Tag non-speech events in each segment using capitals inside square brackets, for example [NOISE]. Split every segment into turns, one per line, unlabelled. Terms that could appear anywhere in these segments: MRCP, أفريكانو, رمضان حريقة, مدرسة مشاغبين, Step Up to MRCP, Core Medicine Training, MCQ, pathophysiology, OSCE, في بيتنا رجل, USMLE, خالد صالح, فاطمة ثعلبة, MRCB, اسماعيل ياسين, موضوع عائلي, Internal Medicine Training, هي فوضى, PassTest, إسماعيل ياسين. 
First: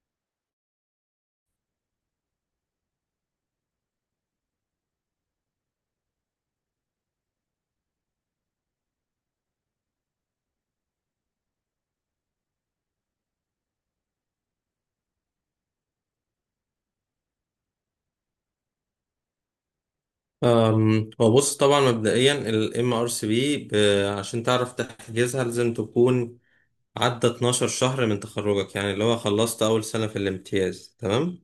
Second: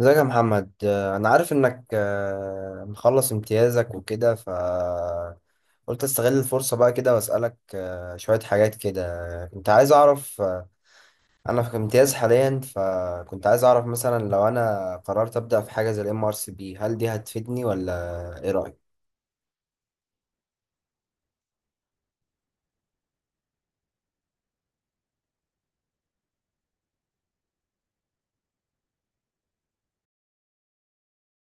ازيك يا محمد، انا عارف انك، مخلص امتيازك وكده. قلت استغل الفرصة بقى كده واسألك شوية حاجات كده. كنت عايز اعرف، انا في امتياز حاليا، فكنت عايز اعرف مثلا لو انا قررت ابدأ في حاجة زي الام ار سي بي، هل دي هتفيدني ولا ايه رأيك؟
هو بص طبعا مبدئيا ال MRCB عشان تعرف تحجزها لازم تكون عدى 12 شهر من تخرجك، يعني اللي هو خلصت أول سنة في الامتياز. تمام.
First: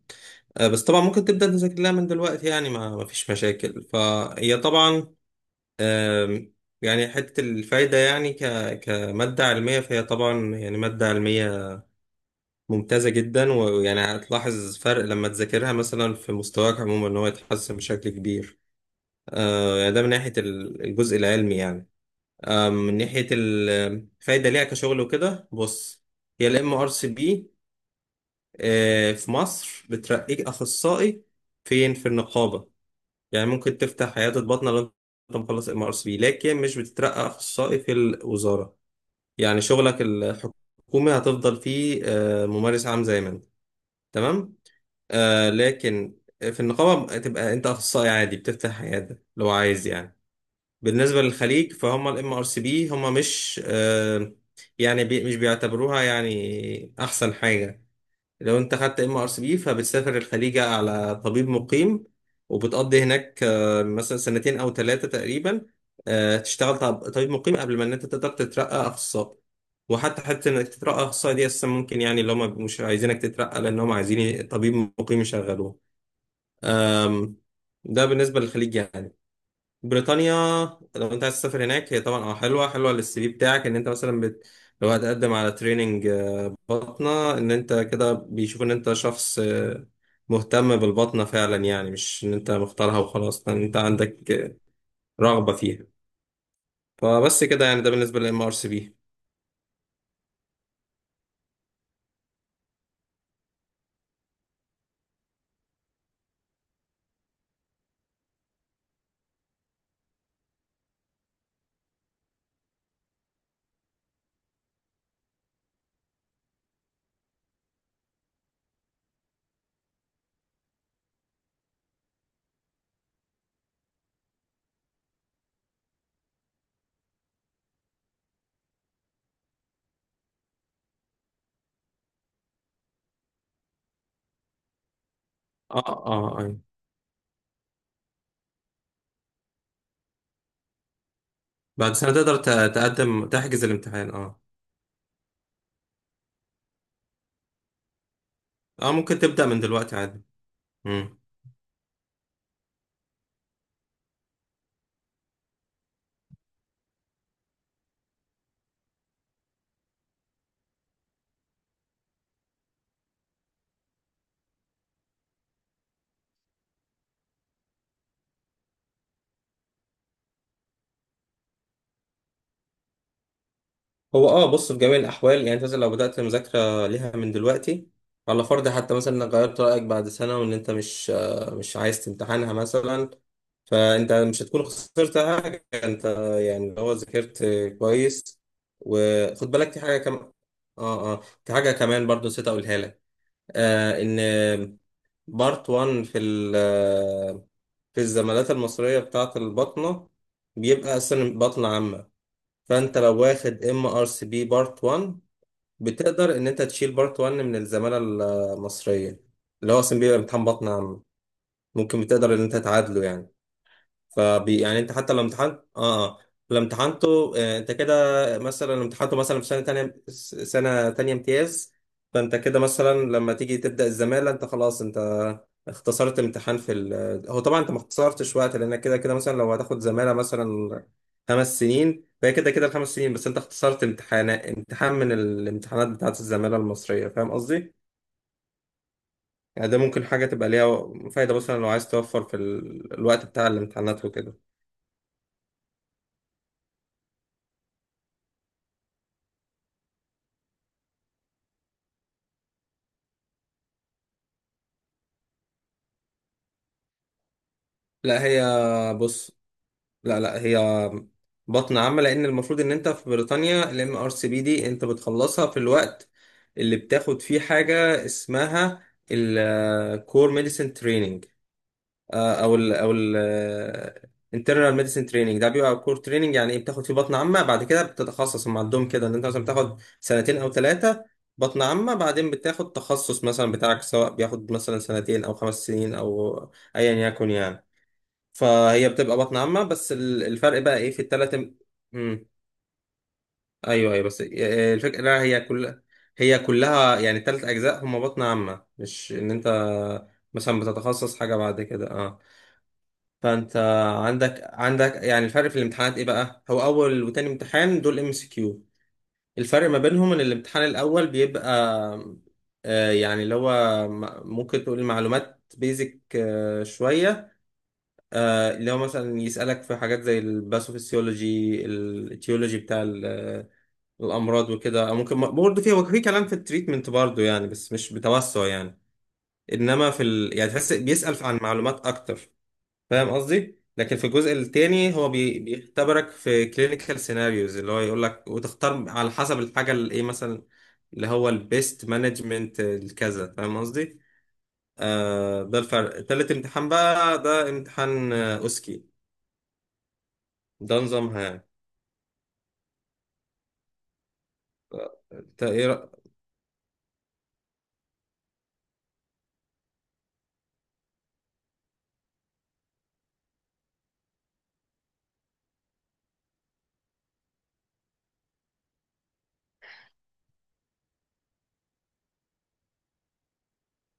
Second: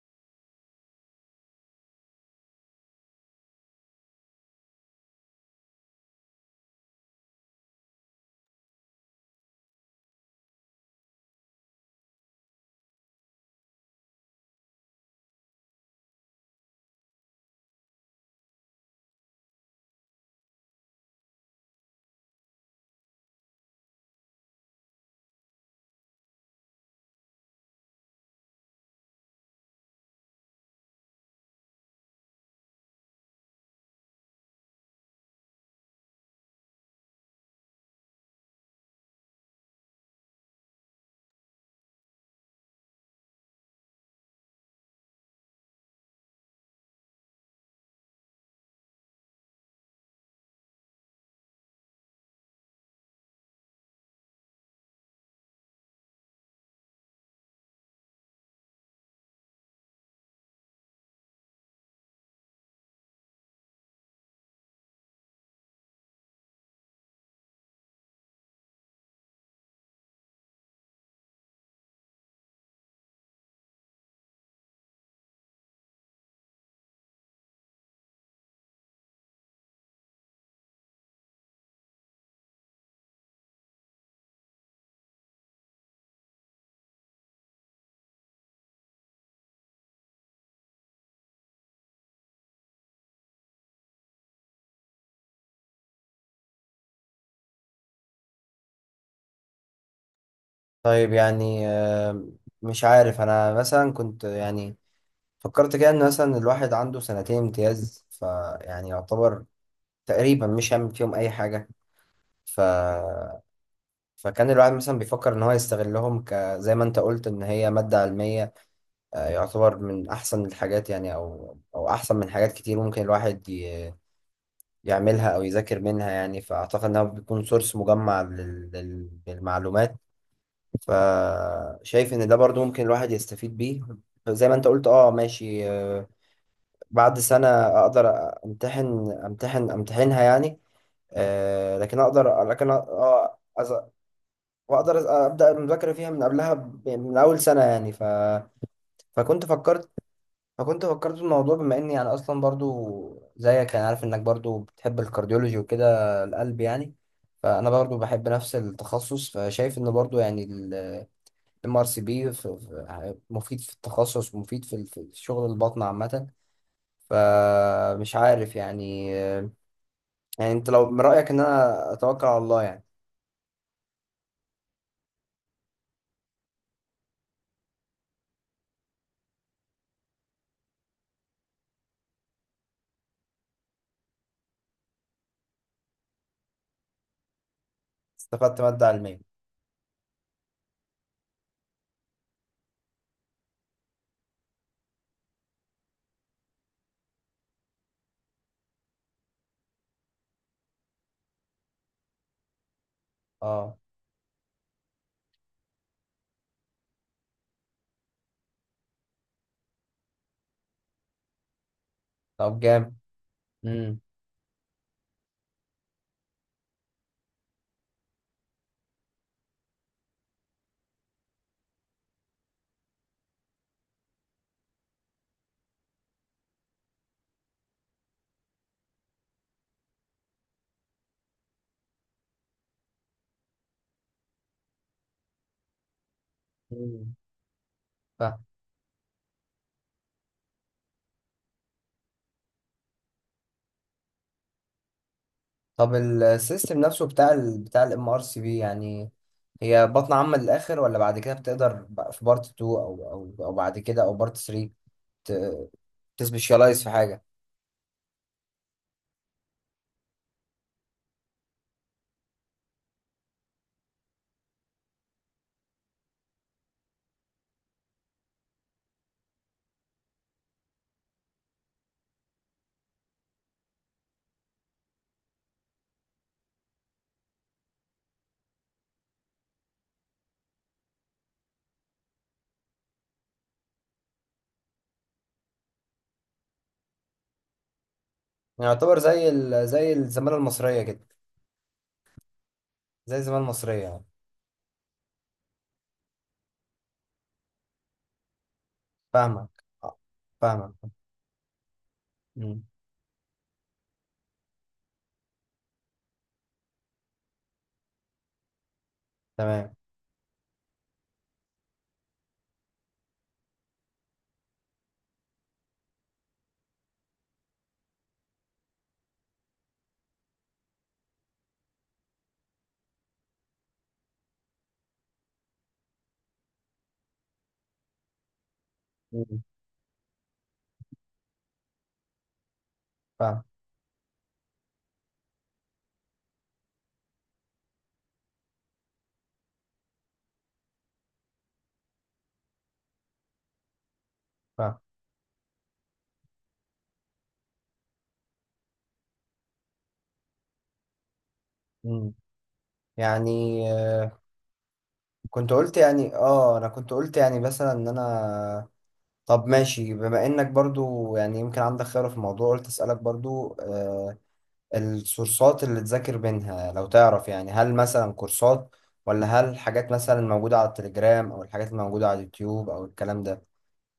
بس طبعا ممكن تبدأ تذاكر لها من دلوقتي، يعني ما فيش مشاكل. فهي طبعا، أم، يعني حتة الفايدة يعني كمادة علمية، فهي طبعا يعني مادة علمية ممتازة جدا، ويعني هتلاحظ فرق لما تذاكرها مثلا في مستواك عموما، إن هو يتحسن بشكل كبير. يعني ده من ناحية الجزء العلمي يعني. من ناحية الفايدة ليها كشغل وكده، بص، هي ال MRCP، في مصر بترقيك أخصائي، فين؟ في النقابة. يعني ممكن تفتح عيادة بطنة لو أنت مخلص MRCP، لكن مش بتترقى أخصائي في الوزارة. يعني شغلك الحكومي هتفضل فيه ممارس عام زي ما أنت. تمام. لكن في النقابة تبقى أنت أخصائي عادي، بتفتح عيادة لو عايز يعني. بالنسبة للخليج، فهم الام ار سي بي هم مش يعني مش بيعتبروها يعني احسن حاجة. لو انت خدت ام ار سي بي، فبتسافر الخليج على طبيب مقيم، وبتقضي هناك مثلا سنتين او ثلاثة تقريبا. تشتغل طبيب مقيم قبل ما ان انت تقدر تترقى اخصائي. وحتى انك تترقى اخصائي دي اساسا ممكن، يعني اللي هم مش عايزينك تترقى، لان هم عايزين طبيب مقيم يشغلوه. ده بالنسبة للخليج يعني. بريطانيا، لو انت عايز تسافر هناك، هي طبعا حلوه حلوه للسي في بتاعك، ان انت مثلا لو هتقدم على تريننج بطنه، ان انت كده بيشوف ان انت شخص مهتم بالبطنه فعلا، يعني مش ان انت مختارها وخلاص، ان انت عندك رغبه فيها. فبس كده، يعني ده بالنسبه للام ار سي بي.
طيب يعني، مش عارف، انا مثلا كنت يعني فكرت كده ان مثلا الواحد عنده سنتين امتياز، فيعني يعتبر تقريبا مش هيعمل فيهم اي حاجة. ف فكان الواحد مثلا بيفكر ان هو يستغلهم ك، زي ما انت قلت ان هي مادة علمية، يعتبر من احسن الحاجات يعني، او احسن من حاجات كتير ممكن الواحد يعملها او يذاكر منها يعني، فاعتقد انها بيكون سورس مجمع للمعلومات. فشايف ان ده برضو ممكن الواحد يستفيد بيه، زي ما انت قلت. اه ماشي،
اه اه. آه. آه.
بعد سنة اقدر امتحنها يعني،
بعد
لكن
سنه تقدر
اقدر، لكن أ-
تقدم
آه،
تحجز
أز-
الامتحان، اه.
واقدر ابدا المذاكره فيها من قبلها يعني من اول سنه يعني.
اه، ممكن
فكنت
تبدا من
فكرت
دلوقتي عادي.
فكنت فكرت في الموضوع، بما اني يعني اصلا برضو زيك يعني، عارف انك برضو بتحب الكارديولوجي وكده، القلب يعني. فانا برضو بحب نفس التخصص، فشايف ان برضو يعني الام ار سي بي مفيد في التخصص، ومفيد في في شغل البطن عامه. فمش عارف يعني، يعني انت لو من رايك ان انا اتوكل على الله يعني.
هو، بص، في جميع الاحوال، يعني انت مثلا لو بدات مذاكره ليها من دلوقتي، على فرض حتى مثلا انك غيرت رايك بعد سنه وان انت مش عايز تمتحنها مثلا، فانت مش هتكون خسرت حاجه، انت يعني لو ذاكرت كويس.
استفدت ماده علميه.
وخد بالك في حاجه كمان، اه اه، في حاجه كمان برضو نسيت اقولها لك. ان بارت 1 في ال آه، في الزمالات المصريه بتاعه البطنه بيبقى اصلا بطنه عامه. فانت لو واخد
اه.
ام ار سي بي بارت 1، بتقدر ان انت تشيل بارت 1 من الزمالة المصرية، اللي هو اصلا بيبقى امتحان بطن عام. ممكن بتقدر ان انت
طب جامد.
تعادله يعني. يعني انت حتى لو امتحنت، اه اه، لو امتحنته انت كده، مثلا لو امتحنته مثلا في سنه تانية امتياز، فانت كده مثلا لما تيجي تبدا الزماله، انت خلاص انت اختصرت امتحان في ال. هو طبعا انت ما اختصرتش وقت، لانك كده كده مثلا لو هتاخد زماله مثلا خمس سنين، فهي كده كده الخمس سنين، بس انت اختصرت امتحان من الامتحانات بتاعت الزماله المصريه.
امم.
فاهم قصدي؟
فاهم.
يعني ده ممكن حاجه تبقى ليها فايده، مثلا لو عايز توفر في ال... الوقت بتاع الامتحانات وكده.
طب السيستم نفسه بتاع بتاع الام ار سي بي يعني، هي بطن عامه للاخر، ولا بعد كده بتقدر بقى في بارت 2 او بعد كده او بارت 3 تسبيشالايز في حاجه؟
لا، هي، بص، لا لا، هي بطن عامة، لأن المفروض إن أنت في بريطانيا ال MRCP دي أنت بتخلصها في الوقت اللي بتاخد فيه حاجة اسمها ال Core Medicine Training، أو ال Internal Medicine Training. ده بيبقى Core Training، يعني إيه؟ بتاخد فيه بطن عامة، بعد كده بتتخصص. هم عندهم كده، إن أنت مثلا بتاخد سنتين أو ثلاثة بطن عامة، بعدين بتاخد تخصص مثلا بتاعك، سواء بياخد مثلا سنتين أو خمس سنين أو أيا يكن يعني.
يعني
فهي
يعتبر
بتبقى
زي
بطن عامة،
زي
بس
الزماله
الفرق بقى
المصريه
ايه
كده.
في التلات. امم
زي الزماله المصريه
ايوه
يعني.
ايوه، بس الفكرة لا، هي كلها، يعني التلات اجزاء هما بطن عامة، مش ان انت
فاهمك،
مثلا
فاهمك.
بتتخصص حاجة بعد كده اه.
مم.
فانت عندك يعني الفرق في الامتحانات ايه بقى؟ هو اول وتاني امتحان دول ام سي كيو. الفرق
تمام.
ما بينهم ان الامتحان الاول بيبقى يعني اللي هو ممكن تقول معلومات بيزك شوية، اللي هو مثلا يسألك في حاجات زي الباثوفيسيولوجي التيولوجي بتاع الأمراض وكده، أو ممكن برضه فيه، هو في كلام في التريتمنت برضه يعني، بس مش بتوسع يعني.
مم.
إنما في ال، يعني تحس بيسأل عن معلومات أكتر، فاهم
فاهم.
قصدي؟ لكن في الجزء التاني هو بيختبرك في كلينيكال سيناريوز، اللي هو يقول لك وتختار على حسب الحاجة اللي إيه مثلا، اللي هو البيست مانجمنت الكذا. فاهم قصدي؟
فاهم.
ده الفرق. تالت امتحان بقى ده امتحان أوسكي، ده نظامها يعني.
مم. يعني،
انت
كنت
ايه.
قلت يعني، اه انا كنت قلت يعني مثلا ان انا، طب ماشي بما انك برضو يعني يمكن عندك خبرة في الموضوع، قلت اسألك برضو آه، السورسات اللي تذاكر منها لو تعرف يعني، هل مثلا كورسات، ولا هل حاجات مثلا موجودة على التليجرام، او الحاجات الموجودة على اليوتيوب او الكلام ده.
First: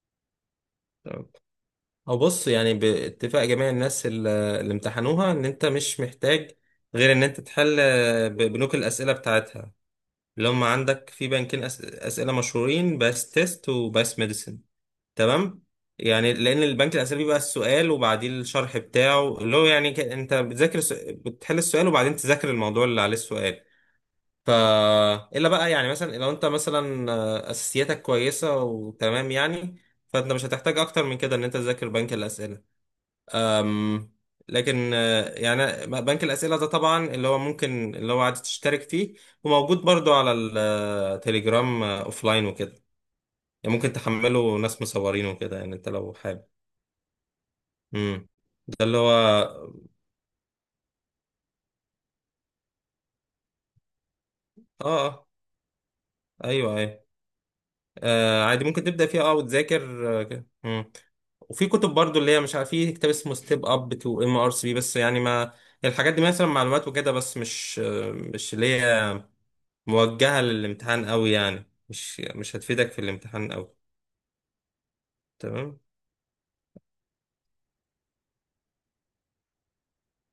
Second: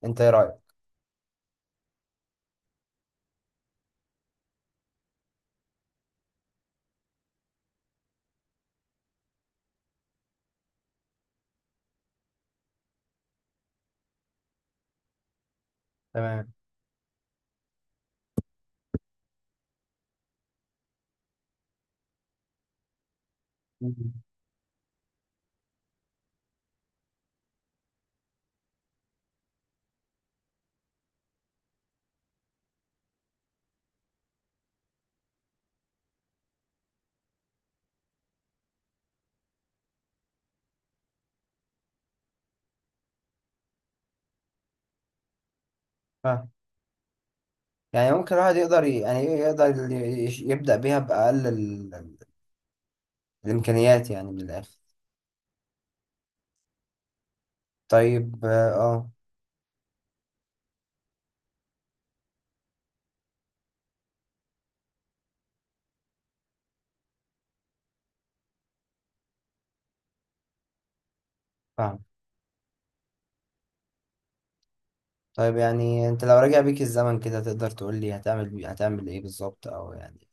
انت ايه رأيك؟
تمام. او بص، يعني باتفاق جميع الناس اللي امتحنوها، ان انت مش محتاج غير ان انت تحل بنوك الاسئله بتاعتها، اللي هم عندك في بنكين اسئله مشهورين، باس تيست وباس ميديسن. تمام، يعني
تمام.
لان البنك الاسئله بيبقى السؤال وبعديه الشرح بتاعه، اللي هو يعني انت بتذاكر بتحل السؤال، وبعدين تذاكر الموضوع اللي عليه السؤال.
مم.
ف الا بقى يعني، مثلا لو انت مثلا اساسياتك كويسه وتمام يعني، فانت مش هتحتاج اكتر من كده ان انت تذاكر بنك الاسئله. أم، لكن يعني بنك الاسئله ده طبعا اللي هو ممكن، اللي هو عادي تشترك فيه، وموجود برضو على التليجرام لاين وكده. يعني ممكن تحمله، ناس مصورينه وكده، يعني انت لو حابب.
فاهم. يعني
امم
ممكن الواحد
ده
يقدر
اللي هو
يعني إيه، يقدر يبدأ بيها بأقل الإمكانيات يعني، من الآخر.
اه آه، ايوه ايوه.
طيب
عادي،
اه،
ممكن تبدأ فيها، وتذاكر كده. مم. وفي كتب برضو، اللي هي مش عارف، في كتاب اسمه ستيب اب تو ام ار سي، بس يعني ما الحاجات دي مثلا معلومات وكده، بس مش مش اللي هي موجهة للامتحان قوي، يعني
فاهم.
مش هتفيدك في الامتحان قوي.
طيب
تمام.
يعني انت لو رجع بيك الزمن كده، تقدر تقول لي هتعمل هتعمل ايه بالظبط، او يعني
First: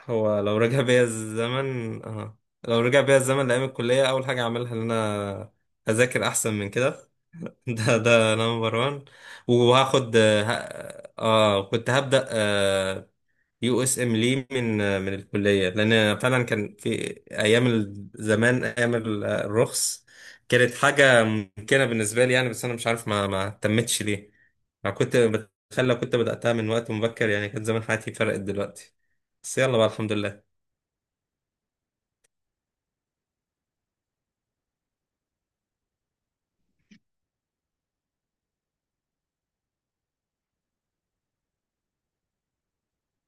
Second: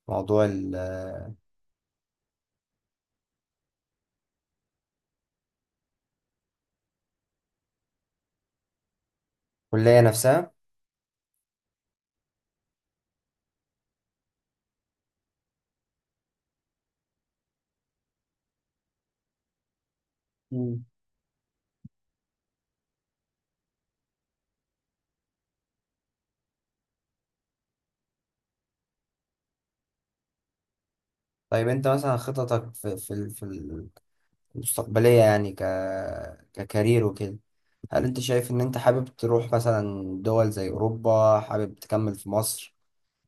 هو
موضوع
لو رجع بيا الزمن، لو رجع بيا الزمن لأيام الكلية، أول حاجة أعملها إن أنا أذاكر أحسن من كده. [LAUGHS] ده نمبر وان.
الكلية
وهاخد،
نفسها.
كنت هبدأ يو اس ام لي من الكليه، لان فعلا كان في ايام زمان، ايام الرخص، كانت
مم.
حاجه ممكنه بالنسبه لي يعني، بس انا مش عارف ما اهتمتش ليه. انا كنت بتخيل لو كنت بداتها من وقت مبكر، يعني كان زمان حياتي فرقت دلوقتي. بس يلا بقى، الحمد لله.
طيب انت مثلا خططك في في المستقبلية يعني، ككارير وكده، هل انت شايف ان انت حابب تروح مثلا دول زي اوروبا، حابب تكمل في مصر،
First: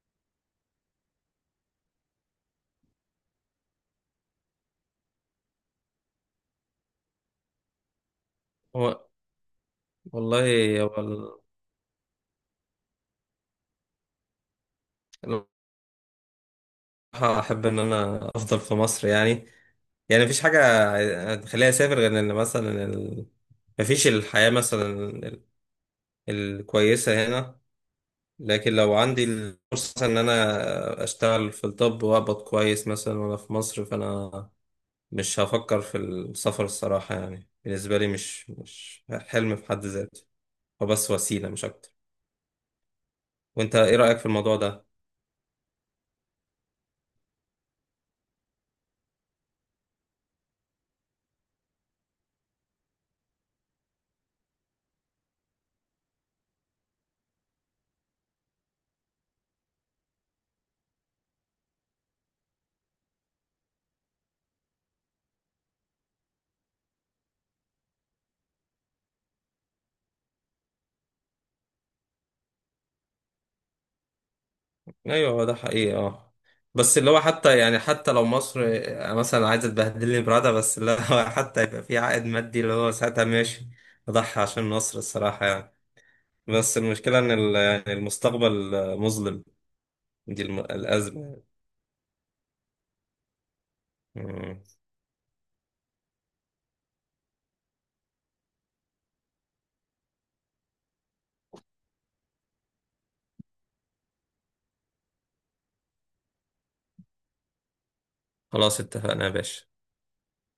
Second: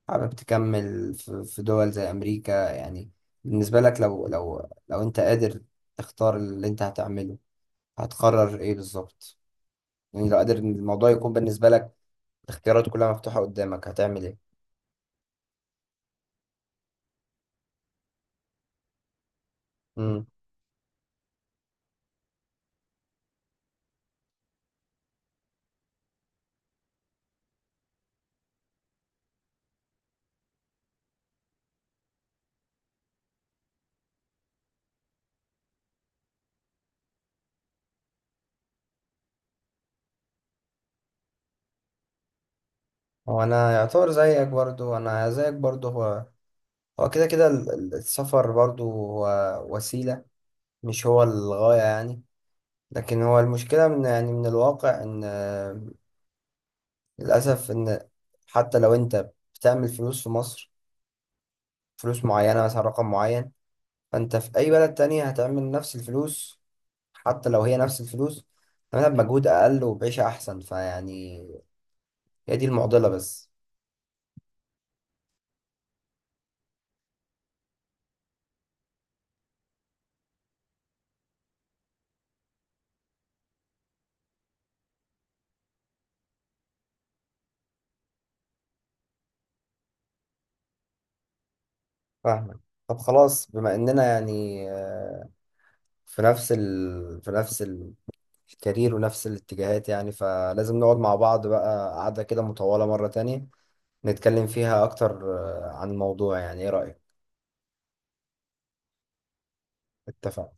حابب تكمل في دول زي امريكا يعني، بالنسبة لك، لو لو انت قادر تختار اللي انت هتعمله، هتقرر ايه
هو
بالظبط؟ يعني لو
والله،
قادر ان
هو
الموضوع يكون بالنسبة لك الاختيارات كلها مفتوحة قدامك، هتعمل
الصراحه احب ان انا افضل في مصر يعني. يعني
ايه؟
مفيش حاجه تخليني اسافر، غير ان مثلا ال. مفيش الحياه مثلا ال- الكويسه هنا. لكن لو عندي الفرصة مثلا إن أنا أشتغل في الطب وأقبض كويس مثلا وأنا في مصر، فأنا مش هفكر في السفر الصراحة. يعني بالنسبة لي مش حلم في حد ذاته، هو بس وسيلة مش أكتر.
هو انا
وأنت إيه
يعتبر
رأيك في
زيك
الموضوع ده؟
برضو، انا زيك برضو. هو كده كده السفر برضو هو وسيلة، مش هو الغاية يعني. لكن هو المشكلة من يعني من الواقع ان، للأسف ان حتى لو انت بتعمل فلوس في مصر، فلوس معينة، مثلا رقم معين، فانت في اي بلد تانية هتعمل نفس الفلوس. حتى لو هي نفس الفلوس، هتعملها بمجهود اقل وبعيشة احسن، فيعني هي دي المعضلة بس.
أيوه، هو ده حقيقي، بس اللي هو حتى يعني، حتى لو مصر مثلا عايزة تبهدلني برادة، بس اللي هو [LAUGHS] حتى يبقى في عائد مادي اللي هو ساعتها ماشي، أضحي عشان مصر الصراحة يعني. بس المشكلة إن يعني المستقبل مظلم، دي الأزمة.
فاهمك. طب خلاص، بما اننا
مم.
يعني في نفس الكارير ونفس الاتجاهات يعني، فلازم نقعد مع بعض بقى قعدة كده مطولة مرة تانية نتكلم فيها أكتر، عن الموضوع يعني. إيه رأيك؟
خلاص اتفقنا يا باشا.
اتفق.